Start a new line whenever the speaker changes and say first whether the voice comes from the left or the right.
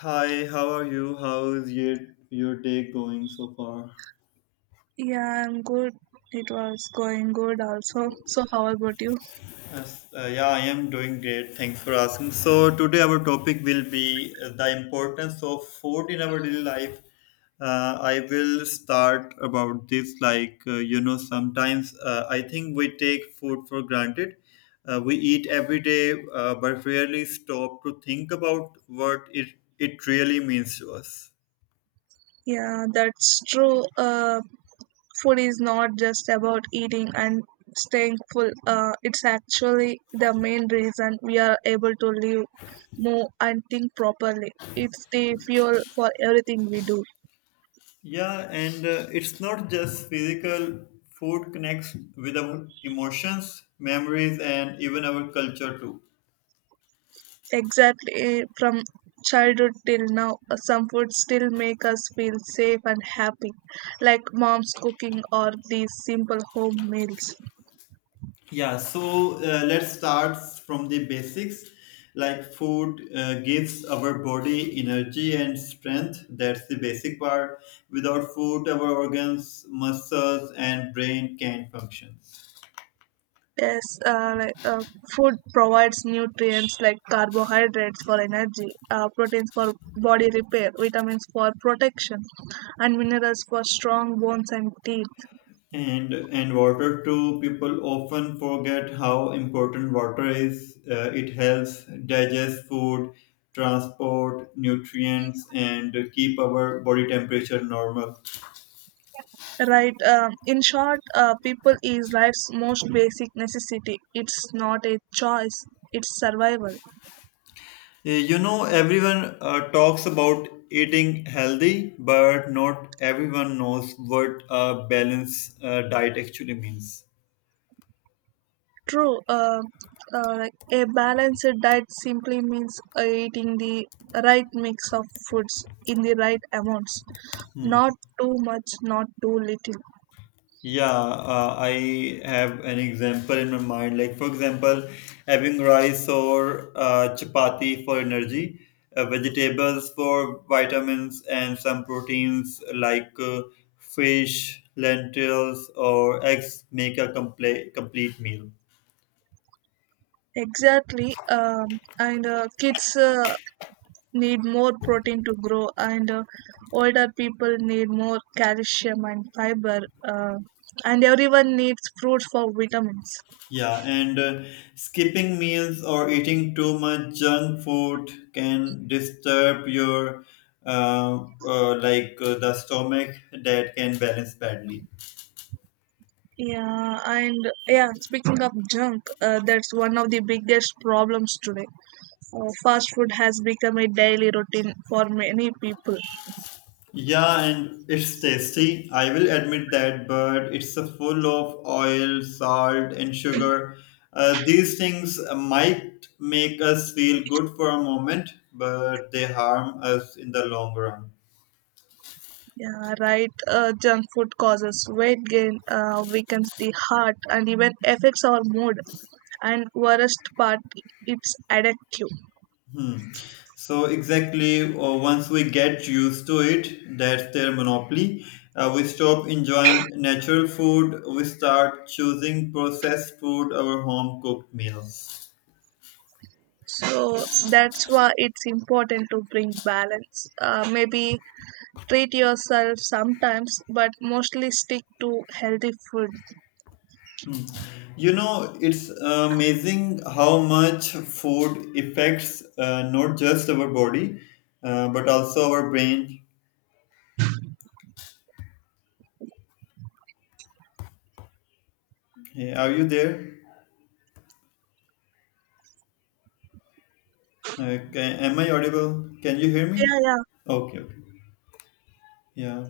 left: Hi, how are you? How is your day going so far?
right: Yeah, I'm good. It was going good also. So, how about you?
left: Yes, I am doing great. Thanks for asking. So today our topic will be the importance of food in our daily life. I will start about this. Sometimes I think we take food for granted. We eat every day, but rarely stop to think about what it really means to us.
right: Yeah, that's true. Food is not just about eating and staying full. It's actually the main reason we are able to live, move, and think properly. It's the fuel for everything we do.
left: Yeah, and it's not just physical. Food connects with our emotions, memories, and even our culture too.
right: Exactly. From childhood till now, some foods still make us feel safe and happy, like mom's cooking or these simple home meals.
left: Yeah, so let's start from the basics. Like food gives our body energy and strength. That's the basic part. Without food, our organs, muscles, and brain can't function.
right: Yes, food provides nutrients like carbohydrates for energy, proteins for body repair, vitamins for protection, and minerals for strong bones and teeth.
left: And water too. People often forget how important water is. It helps digest food, transport nutrients, and keep our body temperature normal.
right: Right. In short, people is life's most basic necessity. It's not a choice. It's survival.
left: You know, everyone talks about eating healthy, but not everyone knows what a balanced diet actually means.
right: True. Like a balanced diet simply means eating the right mix of foods in the right amounts,
left: Hmm.
right: not too much, not too little.
left: Yeah, I have an example in my mind. Like, for example, having rice or chapati for energy, vegetables for vitamins, and some proteins like fish, lentils, or eggs make a complete meal.
right: Exactly. And Kids need more protein to grow, and older people need more calcium and fiber, uh, and everyone needs fruits for vitamins.
left: Yeah, and skipping meals or eating too much junk food can disturb your the stomach that can balance badly.
right: yeah and yeah, speaking of junk, that's one of the biggest problems today. Fast food has become a daily routine for many people.
left: Yeah, and it's tasty. I will admit that, but it's a full of oil, salt, and sugar. These things might make us feel good for a moment, but they harm us in the long run.
right: Yeah, right. Junk food causes weight gain, weakens the heart, and even affects our mood. And worst part, it's addictive.
left: So exactly, once we get used to it, that's their monopoly. We stop enjoying natural food. We start choosing processed food over home cooked meals.
right: So that's why it's important to bring balance. Maybe treat yourself sometimes, but mostly stick to healthy food.
left: You know, it's amazing how much food affects not just our body, but also our brain. Hey, are you there? Am I audible? Can you hear me?
right: Yeah, yeah.
left: Okay, okay. Yeah.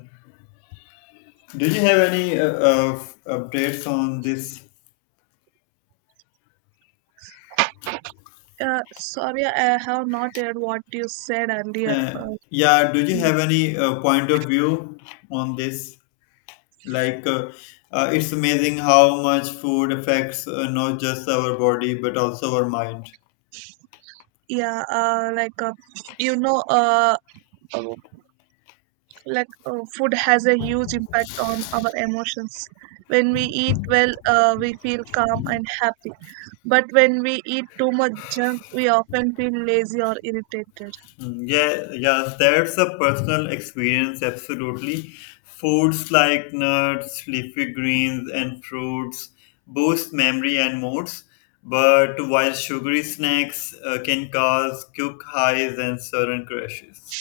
left: Do you have any updates on this?
right: Sorry, I have not heard what you said earlier.
left: Uh, yeah, do you have any point of view on this? Like, it's amazing how much food affects not just our body, but also our mind.
right: Yeah, like you know, like Food has a huge impact on our emotions. When we eat well, we feel calm and happy, but when we eat too much junk we often feel lazy or irritated.
left: Mm, yeah, yeah, that's a personal experience, absolutely. Foods like nuts, leafy greens, and fruits boost memory and moods. But while sugary snacks can cause quick highs and sudden crashes.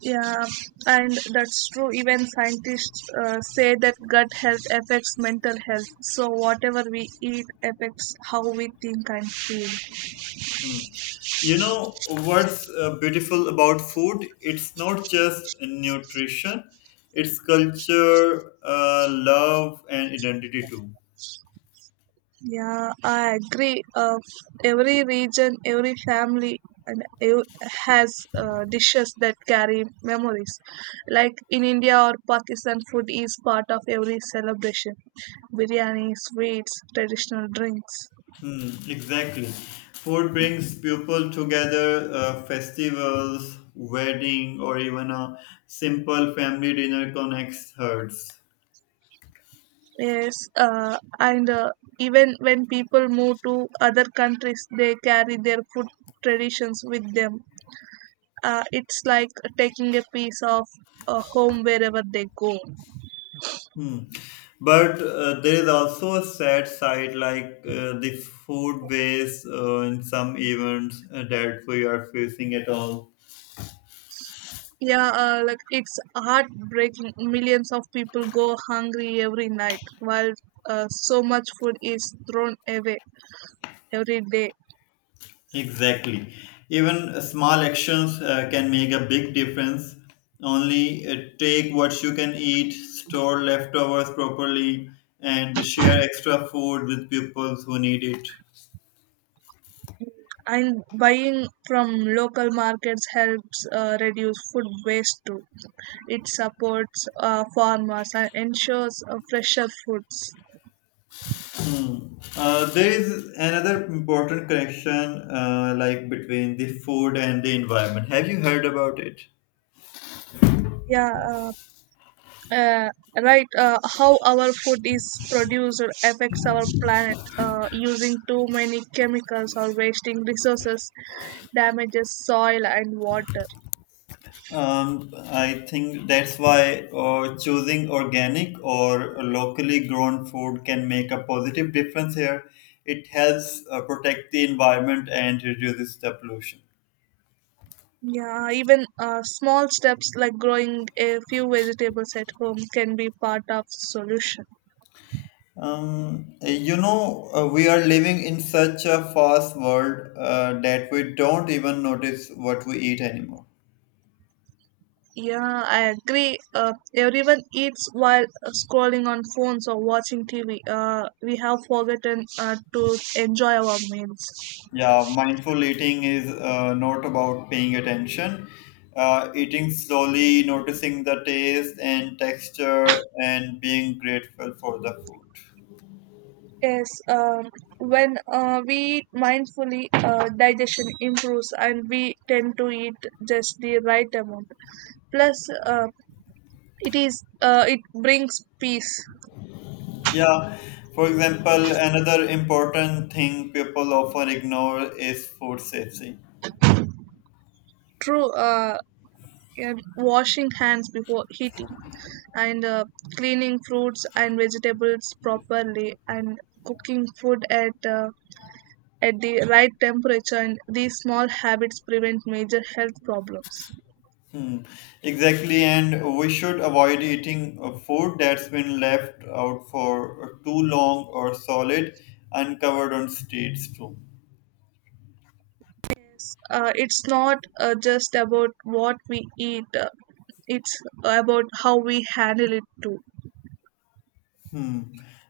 right: Yeah and That's true. Even scientists say that gut health affects mental health, so whatever we eat affects how we think and feel.
left: You know what's beautiful about food? It's not just nutrition, it's culture, love, and identity too.
right: Yeah, I agree. Every region, every family, and has dishes that carry memories. Like in India or Pakistan, food is part of every celebration. Biryani, sweets, traditional drinks.
left: Hmm, exactly. Food brings people together, festivals, wedding, or even a simple family dinner connects hearts.
right: Yes, and even when people move to other countries, they carry their food traditions with them. It's like taking a piece of home wherever they go.
left: Hmm. But there is also a sad side, like the food waste in some events that we are facing at all.
right: Yeah, like it's heartbreaking. Millions of people go hungry every night while so much food is thrown away every day.
left: Exactly. Even small actions can make a big difference. Only take what you can eat, store leftovers properly, and share extra food with people who need it.
right: And buying from local markets helps reduce food waste too. It supports farmers and ensures fresher foods.
left: There is another important connection, like between the food and the environment. Have you heard about it?
right: Yeah, uh, uh, right how our food is produced affects our planet. Using too many chemicals or wasting resources damages soil and water.
left: I think that's why choosing organic or locally grown food can make a positive difference here. It helps protect the environment and reduces the pollution.
right: Yeah even small steps like growing a few vegetables at home can be part of solution.
left: You know, we are living in such a fast world that we don't even notice what we eat anymore.
right: Yeah I agree, everyone eats while scrolling on phones or watching tv. We have forgotten to enjoy our meals.
left: Yeah, mindful eating is not about paying attention. Eating slowly, noticing the taste and texture, and being grateful for the food.
right: Yes, when we eat mindfully, digestion improves and we tend to eat just the right amount. Plus, it brings peace.
left: Yeah, for example, another important thing people often ignore is food safety.
right: True, and washing hands before eating, and cleaning fruits and vegetables properly, and cooking food at the right temperature. And these small habits prevent major health problems.
left: Hmm. Exactly, and we should avoid eating food that's been left out for too long or solid, uncovered on streets too.
right: It's not just about what we eat, it's about how we handle it too.
left: Hmm.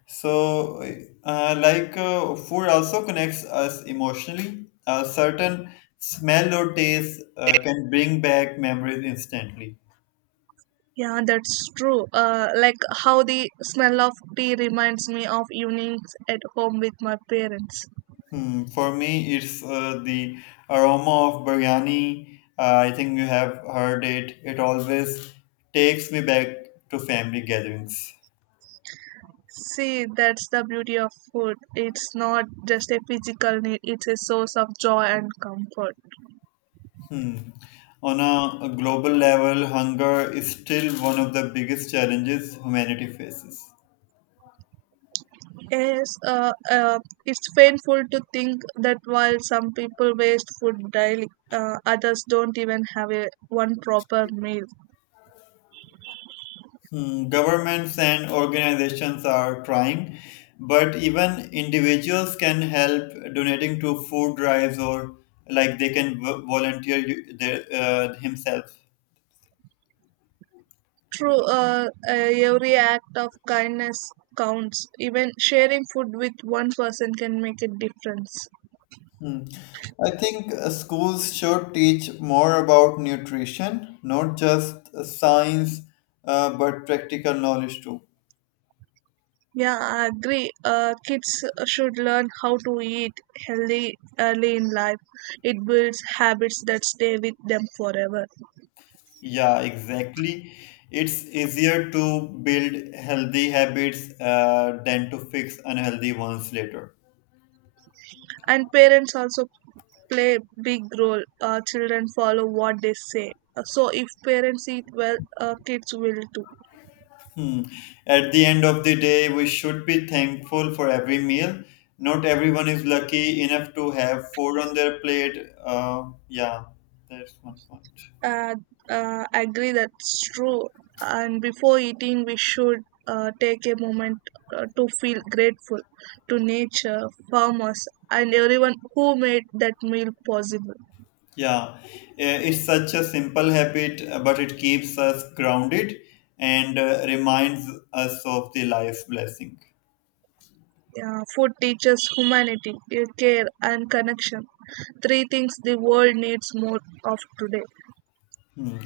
left: So, food also connects us emotionally. A certain smell or taste can bring back memories instantly.
right: Yeah, that's true. Like how the smell of tea reminds me of evenings at home with my parents.
left: Hmm. For me, it's the aroma of biryani. I think you have heard it. It always takes me back to family gatherings.
right: See, that's the beauty of food. It's not just a physical need, it's a source of joy and comfort.
left: On a global level, hunger is still one of the biggest challenges humanity faces.
right: Yes, it's painful to think that while some people waste food daily, others don't even have a one proper meal.
left: Mm, governments and organizations are trying, but even individuals can help donating to food drives or like they can volunteer their, himself.
right: True, every act of kindness counts. Even sharing food with one person can make a difference.
left: Hmm. I think schools should teach more about nutrition, not just science, but practical knowledge too.
right: Yeah, I agree. Kids should learn how to eat healthy early in life. It builds habits that stay with them forever.
left: Yeah, exactly. It's easier to build healthy habits than to fix unhealthy ones later.
right: And parents also play a big role. Children follow what they say. So if parents eat well, kids will too.
left: Hmm. At the end of the day, we should be thankful for every meal. Not everyone is lucky enough to have food on their plate. Yeah, that's my point.
right: uh, Agree, that's true. And before eating we should take a moment to feel grateful to nature, farmers and everyone who made that meal possible.
left: Yeah, it's such a simple habit, but it keeps us grounded and reminds us of the life's blessing.
right: Yeah, food teaches humanity, care and connection, three things the world needs more of today.
left: Hmm.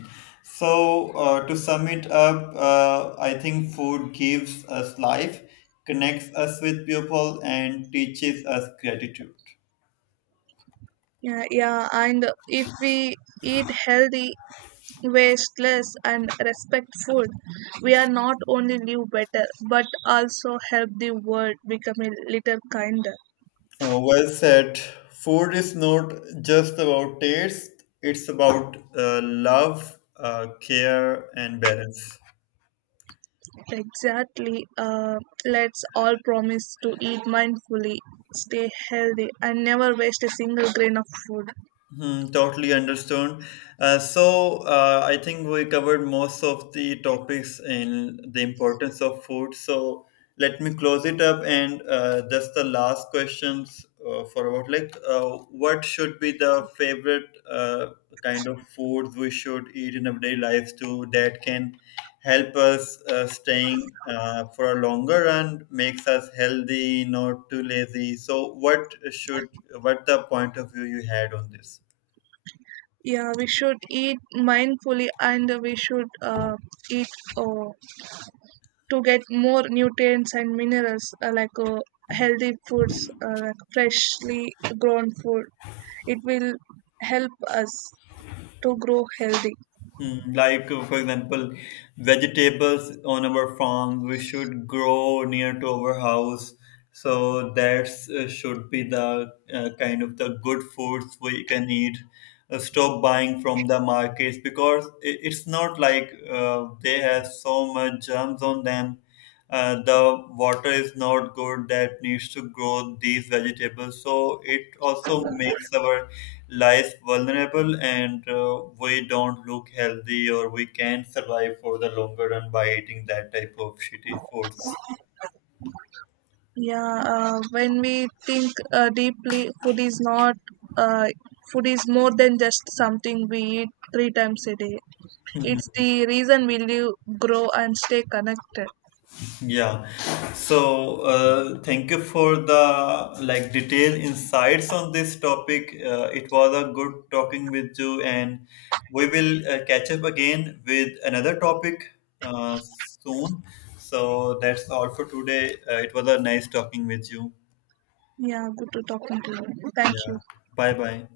left: So, to sum it up, I think food gives us life, connects us with people, and teaches us gratitude.
right: Yeah, yeah, and if we eat healthy, wasteless and respectful, we are not only live better but also help the world become a little kinder.
left: Well said. Food is not just about taste, it's about love, care, and balance.
right: Exactly. Let's all promise to eat mindfully, stay healthy, and never waste a single grain of food.
left: Hmm, totally understood. So, I think we covered most of the topics in the importance of food. So, let me close it up and just the last questions for about what should be the favorite kind of food we should eat in everyday life too that can help us staying for a longer run, makes us healthy, not too lazy. So, what should what the point of view you had on this?
right: Yeah, we should eat mindfully, and we should eat uh, to get more nutrients and minerals, healthy foods, like freshly grown food. It will help us to grow healthy.
left: Hmm, like, for example, vegetables on our farm, we should grow near to our house. So that should be the kind of the good foods we can eat. Stop buying from the markets because it's not like they have so much germs on them, the water is not good that needs to grow these vegetables. So it also makes our life vulnerable and we don't look healthy or we can't survive for the longer run by eating that type of shitty foods.
right: Yeah, when we think deeply, food is not uh, food is more than just something we eat 3 times a day. It's the reason we live, grow and stay connected.
left: Yeah. So, thank you for the like detailed insights on this topic. It was a good talking with you, and we will catch up again with another topic soon. So that's all for today. It was a nice talking with you.
right: Yeah, good to talking to you, thank
left: Yeah.
right: you.
left: Bye bye.